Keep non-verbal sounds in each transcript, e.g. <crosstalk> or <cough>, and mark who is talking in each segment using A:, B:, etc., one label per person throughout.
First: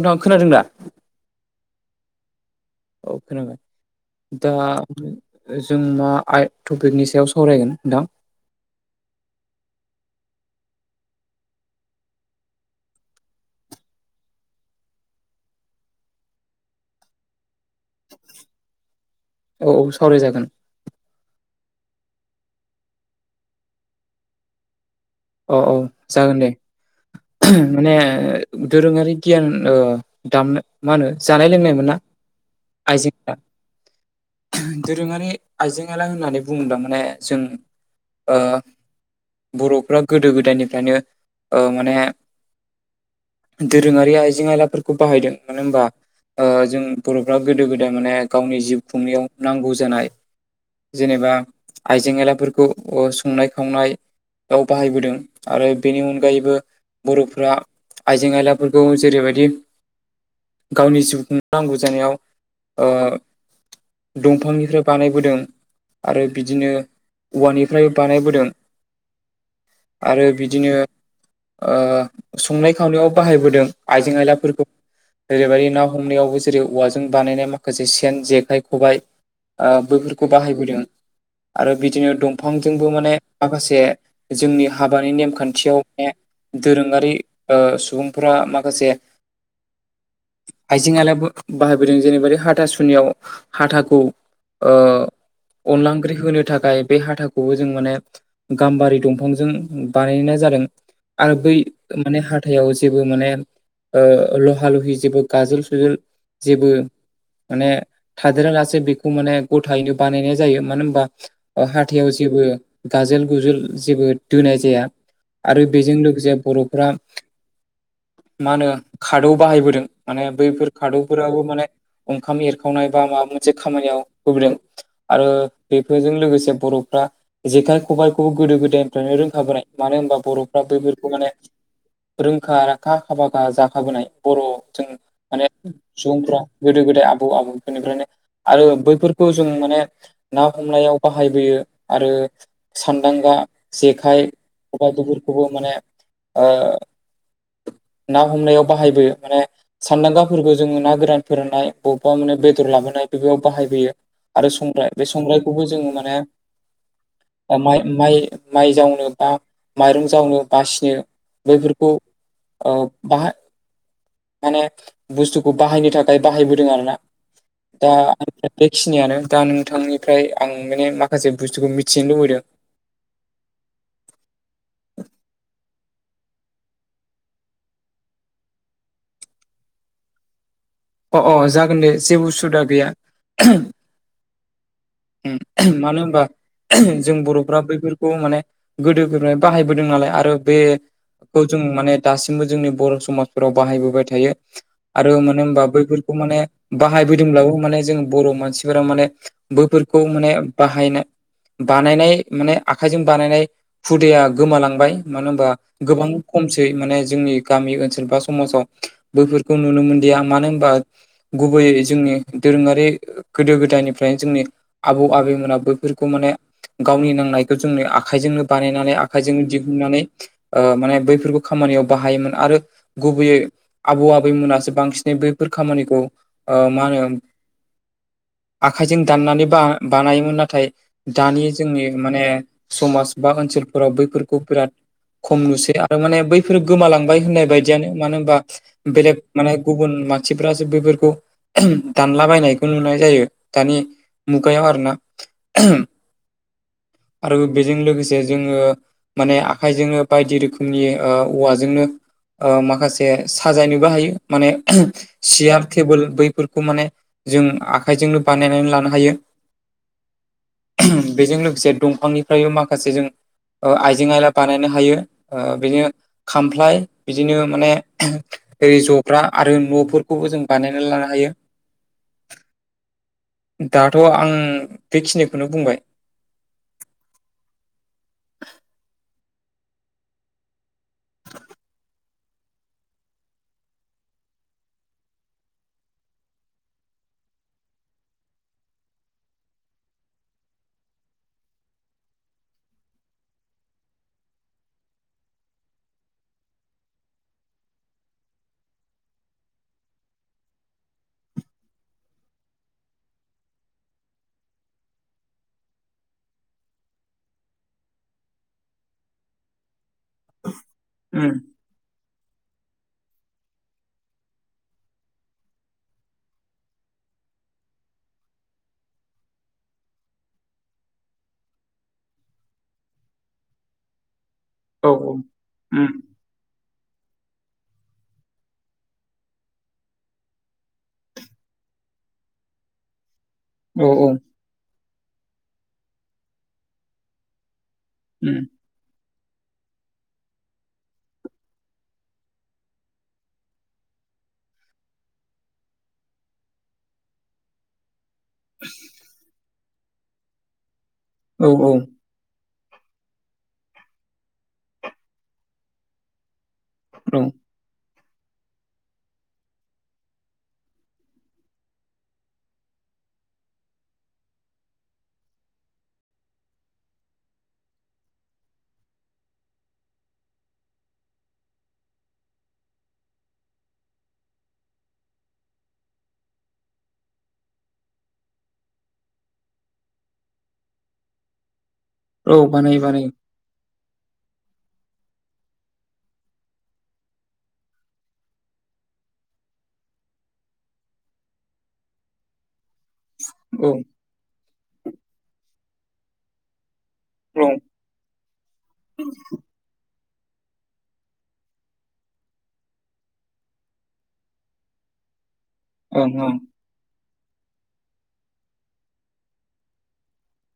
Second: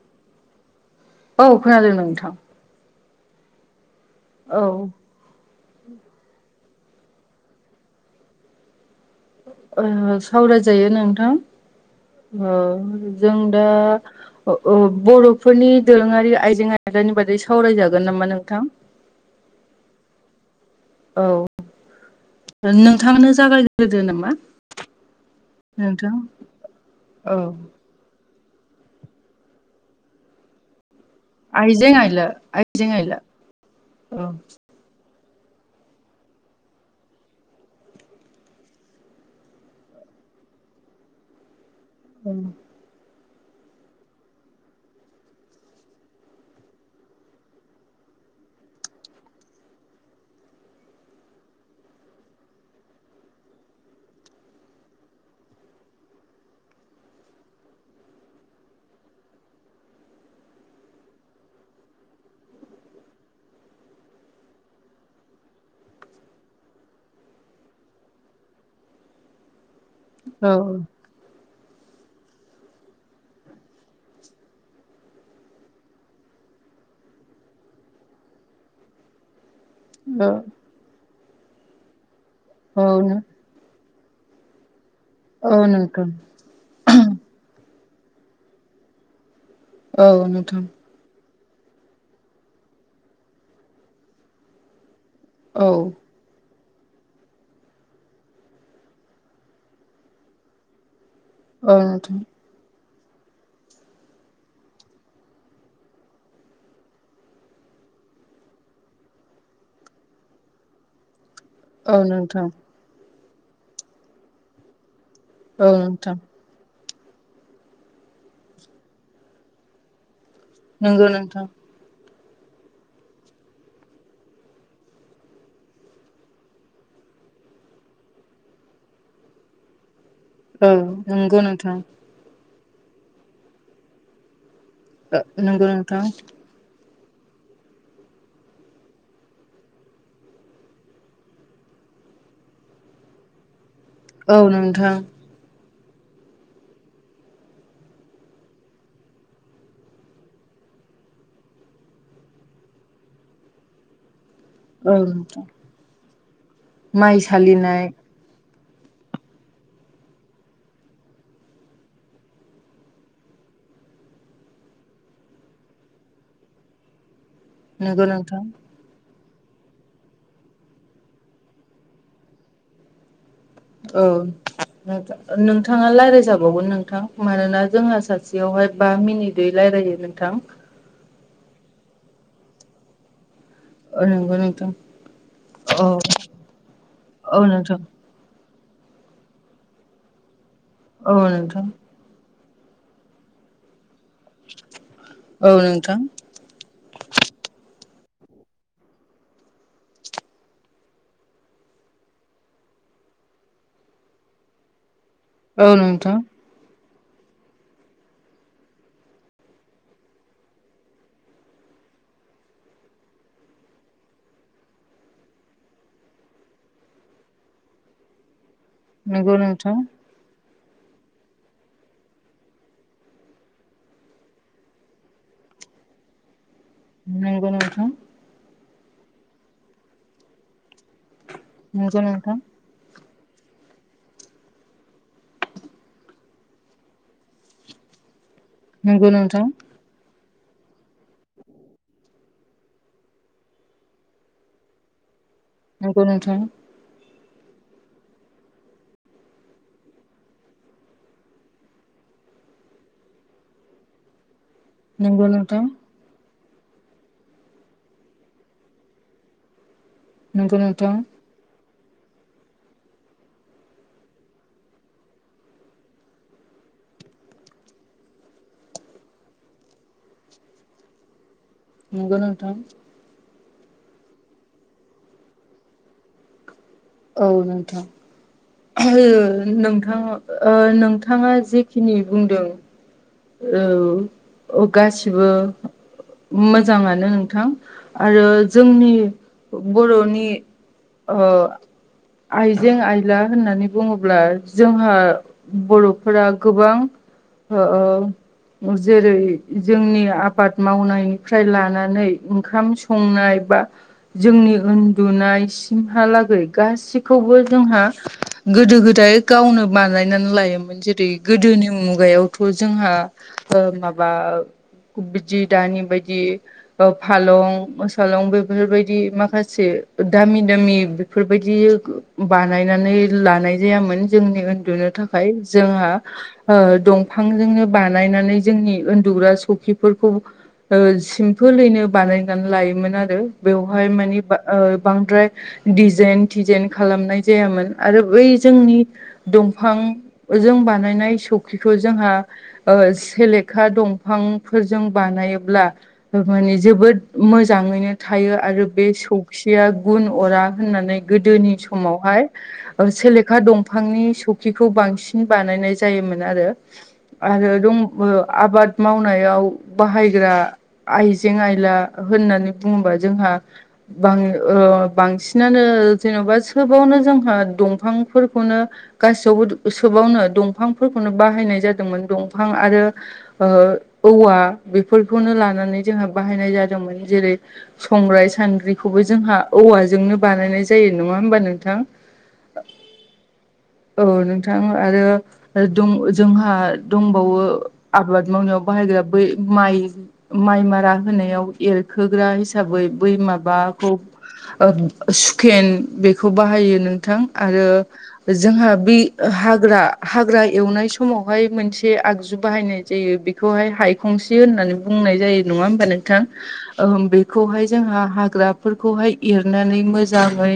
A: नोंथाङा खोनादों दा?
B: औ खोनादों नोंथां।
A: औ खोनागोन दा
B: औ
A: जों मा आइ टपिकनि सायाव सावरायगोन नोंथां।
B: ओ सावरायजायो नोंथां ओ जों दा अ ओ बर'फोरनि दोरोङारि आयजें आयदानि बादै सावरायजागोन नामा नोंथां?
A: औ औ सावरायजागोन।
B: औ नोंथांआनो जागायग्रोदो नामा!
A: औ औ
B: नोंथां
A: जागोन दे
B: औ
A: माने दोरोङारि गियान ओ दामनो मा होनो जानाय लोंनाय
B: आइजें
A: मोनना
B: आइला आइजें आइला
A: आइजेंफोरा
B: औ
A: दोरोङारि आयजें आयला होननानै बुङोब्ला माने जों ओ बर'फ्रा गोदो गोदायनिफ्रायनो ओ माने
B: <inaudible>
A: दोरोङारि आइजें आयलाफोरखौ बाहायदों मानो होनबा ओ जों बर'फ्रा गोदो गोदाय माने गावनि जिउ खुंनायाव नांगौ जानाय जेनेबा आइजें आयलाफोरखौ संनाय खावनाय बाहायबोदों आरो बेनि अनगायैबो बर'फ्रा आइजें आयलाफोरखौ जेरैबायदि गावनि जिउखुं नांगौ जानायाव ओ दंफांनिफ्राय बानायबोदों आरो बिदिनो औवानिफ्राय बानायबोदों आरो
B: औ
A: बिदिनो ओ संनाय खावनायाव बाहायबोदों आइजें आयलाफोरखौ ओरैबायदि ना हमनायावबो जेरै औवाजों बानायनाय माखासे सेन जेखाइ खबाइ आ बैफोरखौ
B: औ
A: बाहायबोदों आरो बिदिनो
B: औ
A: दंफांजोंबो माने माखासे जोंनि हाबानि
B: औ
A: नेमखान्थियाव
B: नोंथां
A: माने दोरोङारि ओ सुबुंफोरा माखासे
B: औ नोंथां।
A: आइजें आयला बो बाहायबोदों जेरैबादि हाथा सुनियाव हाथाखौ ओ
B: औ
A: अनला ओंख्रि होनो थाखाय बे हाथाखौबो जों माने गाम्बारि दंफां फांजों बानायनाय जादों आर बै
B: औ नोंथां
A: माने हा थायाव जेबो माने ओ लहा लहि जेबो गाजोल सुजोल जेबो माने थादेरा लासे बेखौ माने गथायैनो बानायनाय जायो मानो होनबा ओ
B: औ
A: हाथायाव जेबो
B: नोंथां
A: गाजोल गुजोल जेबो दोनाय जाया। आरो
B: औ
A: बेजों
B: नोंथां
A: लोगोसे बर'फ्रा मा होनो खादौ बाहायबोदों माने बैफोर
B: नंगौ
A: खादौफोराबो
B: नोंथां
A: माने ओंखाम एरखावनाय बा माबा मोनसे खामानियाव होबोदों। आरो बेफोरजों लोगोसे बर'फ्रा जेखाय खबायखौ गोदो गोदायनिफ्रायनो रोंखाबोनाय। मानो होनबा बर'फ्रा
B: औ
A: बैफोरखौ माने
B: नंगौ नोंथां
A: रोंखा राखा हाबागा जाखाबोनाय बर' जों माने
B: नंगौ नोंथां
A: सुबुंफ्रा गोदो गोदाय आबौ आबौफोरनिफ्रायनो आरो बैफोरखौ जों माने ना हमनायाव बाहायबोयो आरो सानदांगा जेखाय
B: औ नोंथां
A: खबाय <unintelligible> खौबो माने ओह ना हमनायाव बाहायबोयो माने सानदांगाफोरखौ जोङो ना गोरान फोराननाय बबेबा माने बेदर लाबोनाय बेफोराव बाहायबोयो। आरो संग्राय
B: औ
A: बे
B: नोंथां
A: संग्रायखौबो जोङो माने
B: माइ सालिनाय
A: माइ माइ माइ जावनो बा माइरं जावनो बासिनो बैफोरखौ ओ बाहाय माने बुस्थुखौ बाहायनो थाखाय बाहायबोदों आरो ना। दा
B: नंगौ
A: आं
B: नोंथां
A: बेखिनियानो दा नोंथांनिफ्राय आं माने माखासे बुस्थुखौ मिथिनो लुबैदों।
B: ओह। नोंथां-नोंथाङा लायरायजाबावगोन नोंथां मानोना जोंहा सासेयावहाय बा मिनिट दै लायरायो नोंथां।
A: अ' अ' जागोन दे जेबो उसुबिदा गैया।
B: औ नंगौ नोंथां
A: उम
B: औ
A: मानो होनबा जों
B: औ
A: बर'फ्रा
B: नोंथां
A: बैफोर खौ माने गोदो गोदाय बाहायबोदों नालाय आरो बे
B: औ
A: खौ जों
B: नोंथां
A: माने दासिमबो जोंनि बर' समाजफोराव बाहायबोबाय थायो आरो मानो
B: औ
A: होनबा
B: नोंथां
A: बैफोरखौ माने बाहायफैदोंब्लाबो माने जों बर' मानसिफोरा माने बोफोरखौ माने बाहायनो बानायनाय माने आखाइजों बानायनाय हुदाया गोमालांबाय मानो होमबा
B: औ
A: गोबां
B: नोंथां
A: खमसेै माने जोंनि गामि ओनसोल बा समाजाव बैफोरखौ नुनो मोनदिया मानो होन बा गुबैयै जोंनि दोरोङारि गोदो गोदायनिफ्रायनो जोंनि आबौ आबैमोना बैफोरखौ माने गावनि नांनायखौ जोंनि आखाइजोंनो बानायनानै
B: नंगौ
A: आखाइजोंनो
B: नोंथां
A: दिहुननानै ओ माने बैफोरफोरखौ खामानियाव बाहायोमोन आरो गुबैयै आबौ आबैमोनासो बांसिनै बै फोर खामानिखौ ओ मा होनो
B: नंगौ नोंथां
A: आखाइजों दाननानै बा बानायोमोन नाथाय दानि जोंनि
B: नंगौ
A: माने
B: नोंथां
A: समाज बा ओनसोलफोराव बैफोरखौ बिराद खम नुसै आरो माने बैफोर गोमालांबाय होननाय बायदियानो मानो होनबा
B: नंगौ
A: बेलेग
B: नोंथां
A: माने गुबुन मा सिफ्रासो बेफोरखौ दानलाबायनायखौ नुनाय जायो दानि मुगायाव आरोना
B: नोंगौ नोंथां।
A: आरो बेजों लोगोसे जोङो माने आखाइजोंनो बायदि रोखोमनि ओ औवाजोंनो ओ माखासे साजायनोबो हायो माने
B: नंगौ
A: सियार
B: नोंथां
A: टेबोल बैफोरखौ माने जों आखाइजोंनो बानायनानै लानो हायो।
B: नंगौ नोंथां
A: बेजों लोगोसे दंफांनिफ्रायबो माखासे जों ओ आइजें आयला बानायनो हायो ओ बिनो खामफ्लाय बिदिनो माने ओरै जग्रा आरो न'फोर खौबो जों बानायनानै लानो हायो।
B: नोंगौ नोंथां।
A: दाथ' आं बेखिनिखौनो बुंबाय।
B: औ नोंथां। नोंथां ओ नोंथाङा जेखिनि बुंदों औ औ गासिबो। मोजाङानो नोंथां आरो जोंनि बरनि अ आइजें आइला होननानै बुङोब्ला जोंहा। बरफोरा गोबां ओ
A: <inaudible>
B: ओ जेरै जोंनि आबाद मावनायनिफ्राय लानानै ओंखाम संनाय बा। जोंनि उन्दुनायसिमहालागै गासिखौबो जोंहा गोदो गोदाय। गावनो बानायनानै लायोमोन जेरै
A: उम
B: गोदोनि मुगायावथ जोंहा। ओ-माबा बिदि दानि बायदि। फालं सालं बेफोरबायदि माखासे दामि दामि। बेफोरबायदि बानायनानै लानाय जायामोन जोंनि ओन लुनो
A: औ
B: थाखाय जोंहा
A: उम
B: ओ-दंफांजोंनो बानायनानै जोंनि उन्दुग्रा सखिफोरखौ ओ-सिमपोलैनो बानायनानै लायोमोन आरो बेवहाय
A: औ उम
B: मानि बा ओ-बांद्राय दिडजाइन थिजाइन खालामनाय जायामोन। आरो बै जोंनि दंफांजों बानायनाय सौखिखौ जोंहा सेलेखा दंफांफोरजों बानायोब्ला माने जोबोद मोजाङैनो थायो आरो बे सौखिया गुन अरा होननानै
A: औ
B: गोदोनि
A: औ
B: समावहाय सेलेखा दंफांनि सौखिखौ बांसिन बानायनाय जायोमोन आरो।
A: औ
B: आरो दं आबाद मावनायाव बाहायग्रा आइजें आइला होननानै बुङोबा जोंहा बां ओ-बांसिनानो जेनबा सोबावनो जोंहा दंफांफोरखौनो गासैयावबो सोबावनो दंफांफोरखौनो बाहायनाय जादोंमोन दंफां आरो ओ औवा बेफोरखौनो लानानै जोंहा बाहायनाय जादोंमोन जेरै संग्राय सानद्रिखौबो जोंहा औवाजोंनो बानायनाय जायो नङा होमबा नोंथां
A: औ बानायो बानायो
B: औ नोंथां आरो दं जोंहा दंबावो आबाद मावनायाव बाहायग्रा बै माइ माइ मारा होनायाव एरखोग्रा हिसाबै बै
A: औ औ
B: माबाखौ सुकेन बेखौ बाहायो नोंथां
A: ओं
B: आरो जोंहा बे हाग्रा हाग्रा एवनाय समावहाय मोनसे बे आगजु बाहायनाय जायो बेखौहाय हायखंसि होननानै बुंनाय जायो। नङा होमबा
A: ओं
B: नोंथां ओम बे खौहाय जोंहा हाग्राफोरखौहाय एरनानै मोजाङै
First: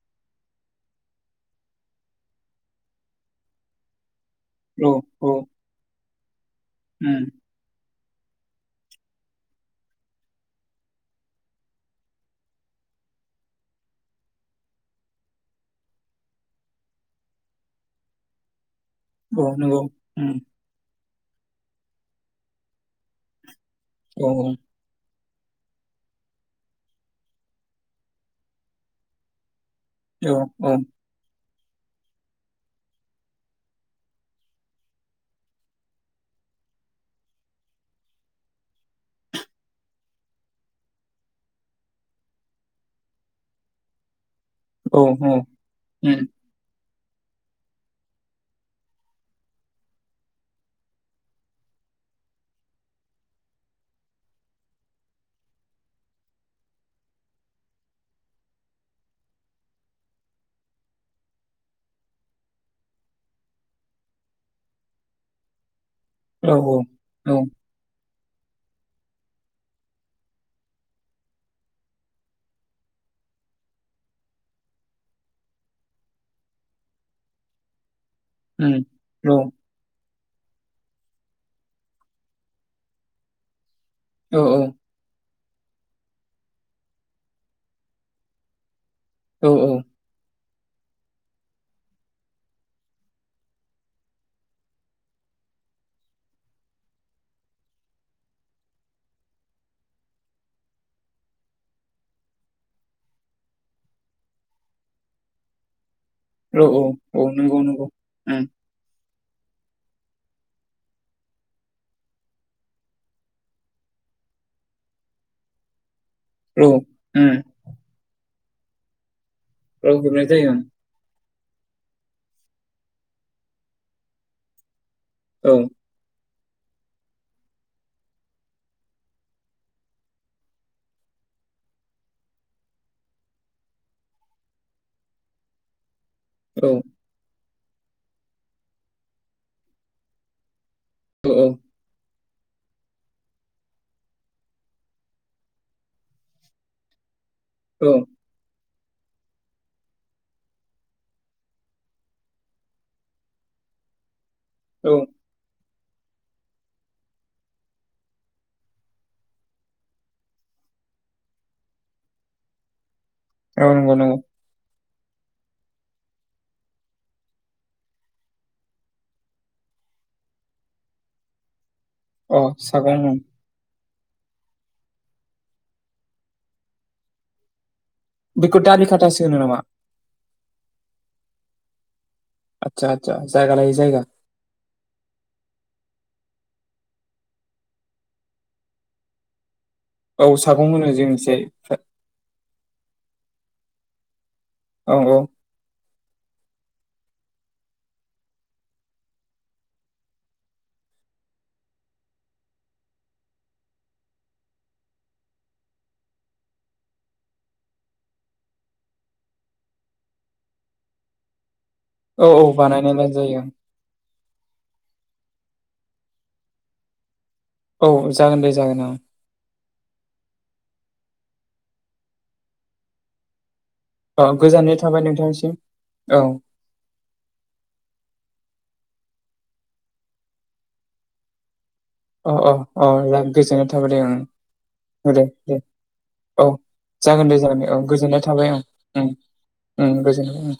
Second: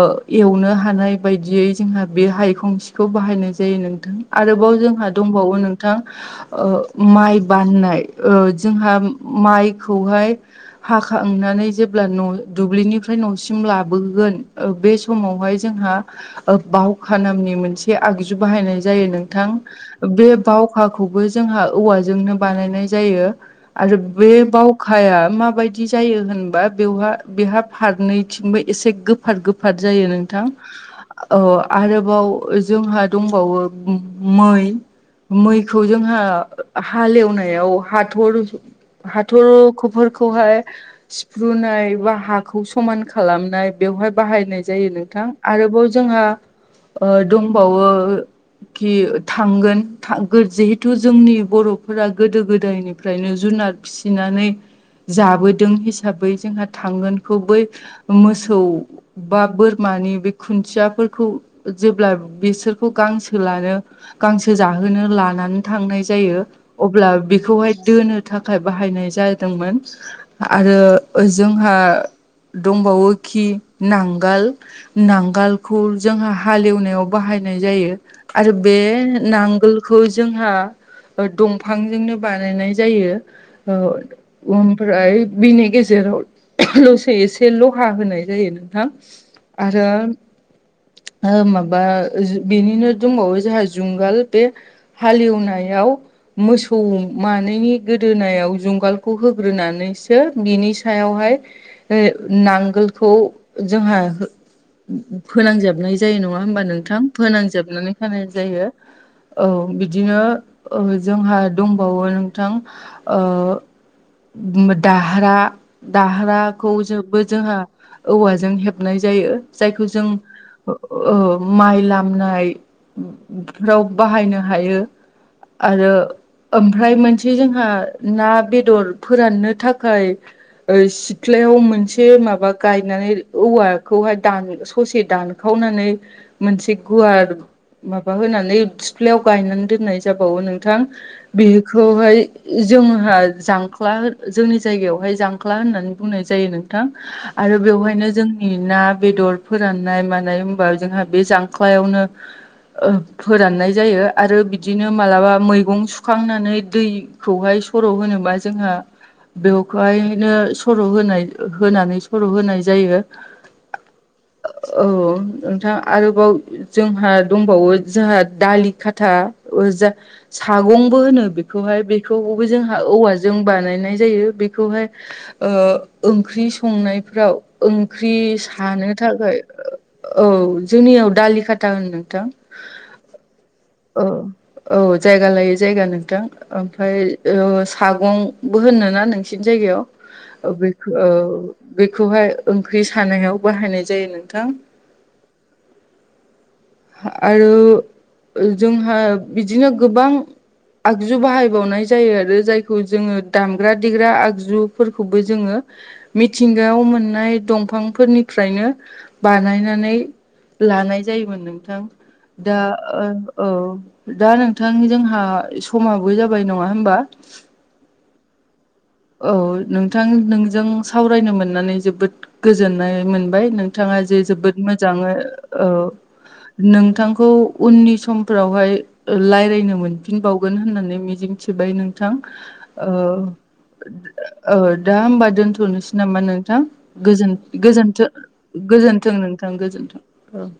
B: ओ-एवनो हानाय बायदियै जोंहा बे हायखं सिखौ बाहायनाय जायो नोंथां। आरोबाव
A: औ
B: जोंहा
A: उम
B: दंबावो नोंथां ओ-माइ बाननाय ओ-जोंहा माइखौहाय हाखांनानै जेब्ला न दुब्लिनिफ्राय नसिम लाबोगोन ओ-बे समावहाय जोंहा बावखा नामनि मोनसे आगजु बाहायनाय जायो
A: औ
B: नोंथां
A: नंगौ
B: बे
A: उम
B: बावखाखौबो जोंहा औवाजोंनो बानायनाय जायो। आरो
A: औ
B: बे बाव खाया माबायदि जायो होनबा बेवहा बेहा फारनैथिंबो एसे गोफार गो फार जायो
A: औ
B: नोंथां।
A: औ
B: औ आरोबाव जोंहा दंबावो मै मैखौ जोंहा हालेवनायाव हाथर हाथरखफोरखौहाय सिफ्रुनाय बा हाखौ समान खालामनाय बेवहाय बाहायनाय जायो
A: औ उम
B: नोंथां
A: औ
B: आरोबाव
A: उम औ
B: जोंहा दंबावो खि थांगोन जिहेथु जोंनि बर'फोरा गोदो गोदायनिफ्रायनो जुनार फिसिनानै जाबोदों हिसाबै जोंहा थांगोनखौ बै मोसौव बा बोरमानि बे खुन्थियाफोरखौ जेब्ला बिसोरखौ गांसो लानो गांसो जाहोनो लानानै थांनाय जायो। अब्ला बेखौहाय दोनो थाखाय बाहायनाय जादोंमोन आरो जोंहा दंबावोखि नांगोल नांगोलखौ जोंहा हालेवनायाव बाहायनाय जायो। आरो बे नां गोलखौ जोंहा दंफांजोंनो बानायनाय जायो ओ।
A: औ
B: उम ओमफ्राय बिनि गेजेरावलसे एसे लहा होनाय जायो नोंथां।
A: औ औ
B: आरो माबा बेनिनो दंबावो जोंहा जुंगाल बे हालेवनायाव मोसौ मानैनि गोदोनायाव जुंगालखौ होग्रोनानैसो बिनि सायावहाय नांगोलखौ जोंहा फोनांजोबनाय जायो नङा
A: औ
B: होमबा
A: औ
B: नोंथां?
A: औ नंगौ नंगौ
B: फोनांजोबनानै होनाय
A: उम
B: जायो। औ बिदिनो जोंहा दंबावो नोंथां दाहा
A: औ
B: दारहाखौव बो
A: उम
B: जोंहा औवाजों हेबनाय जायो। जायखौ
A: औ
B: जों
A: हेबनाय जायो
B: माइ लामनाय राव बाहायनो हायो
A: ओं
B: आरो ओमफ्राय मोनसे जोंहा ना बेदर फोराननो थाखाय सिथ्लायाव मोनसे माबा गायनानै औवाखौहाय दान ससे दान खावनानै
A: औ
B: मोनसे गुवार माबा होनानै सिप्लेयाव गायनानै दोननाय जाबावो नों नोंथां
A: औ
B: बेखौहाय जोंहा जांख्ला जोंनि जायगायावहाय जांख्ला होननानै बुंनाय जायो नोंथां। आरो
A: औ
B: बेवहायनो जों ना बेदर फोराननाय मानाय होमबा जोंहा बे जांख्लायावनो फोराननाय जायो आरो बिदिनो
A: औ
B: मालाबा मैगं संखांनानै दैखौहाय सर' होनोबा जोंहा बेवखौहायनो सर' होनाय होनानै सर' होनाय जायो।
A: नंगोव
B: औ नोंथां आरोबाव जोंहा दंबावो जोंहा दालि खाथा सागंबो होनो बेखौहाय बे
A: अ
B: बेखौबो जों
A: सागं ओं
B: औवाजों बानायनाय जायो बे बेखौहाय ओंख्रि संनायफ्राव ओंख्रि
A: बेखौ दालि
B: सानो
A: खाथासो होनो
B: थाखाय
A: नामा
B: औ जोंनियाव दालि खाथा होनओ नोंथां।
A: आतसा आतसा जायगा लायै जायगा।
B: औ औ जायगा लायो जायगा नोंथां। ओमफ्राय सागंबो होनो ना नोंसिनि
A: औ
B: जायगायाव।
A: सागं
B: बे
A: होनो जोंनिथिं
B: बेखौहाय ओंख्रि सानायाव बाहायनाय जायो नोंथां।
A: औ औ
B: आरो जोंहा बिदिनो गोबां आगजु बाहायबावनाय जायो आरो जायखौ जोंङो दामग्रा देग्रा आगजुफोरखौबो जोंङो मिथिंगायाव मोननाय दंफांफोरनिफ्रायनो बानायनानै लानाय जायोमोन नोंथां
A: औ औ
B: दा
A: बानायनायलाय जायो
B: औ दा नोंथां जोंहा समाबो जाबाय नंङा होमबा?
A: औ जागोन दे जागोन अ।
B: औ नोंथां नोंजों सावरायनो मोननानै जोबोद गोजोननाय मोनबाय नों थाङा जे
A: अ
B: जोबोद
A: गोजोननाय थाबाय
B: मोजाङै
A: नोंथांसिम
B: ओ
A: औ
B: नोंथांखौ उननि समफोरावहाय लायरायनो मोनफिनबावगोन होननानै मिजिंथिबाय नों
A: अ अ अ गोजोननाय थाबाय दे ओं
B: ओहो दा
A: दे
B: होमबा
A: दे
B: दोनथ'नोसै नामा
A: औ
B: नोंथां
A: जागोन
B: गोजोन
A: दे जागोन दे औ
B: गोजोनथो
A: गोजोननाय थाबाय ओं ओं
B: गोजोनथों नोंथां थां
A: ओं
B: गोजोन्थों
A: गोजोनबाय
B: औ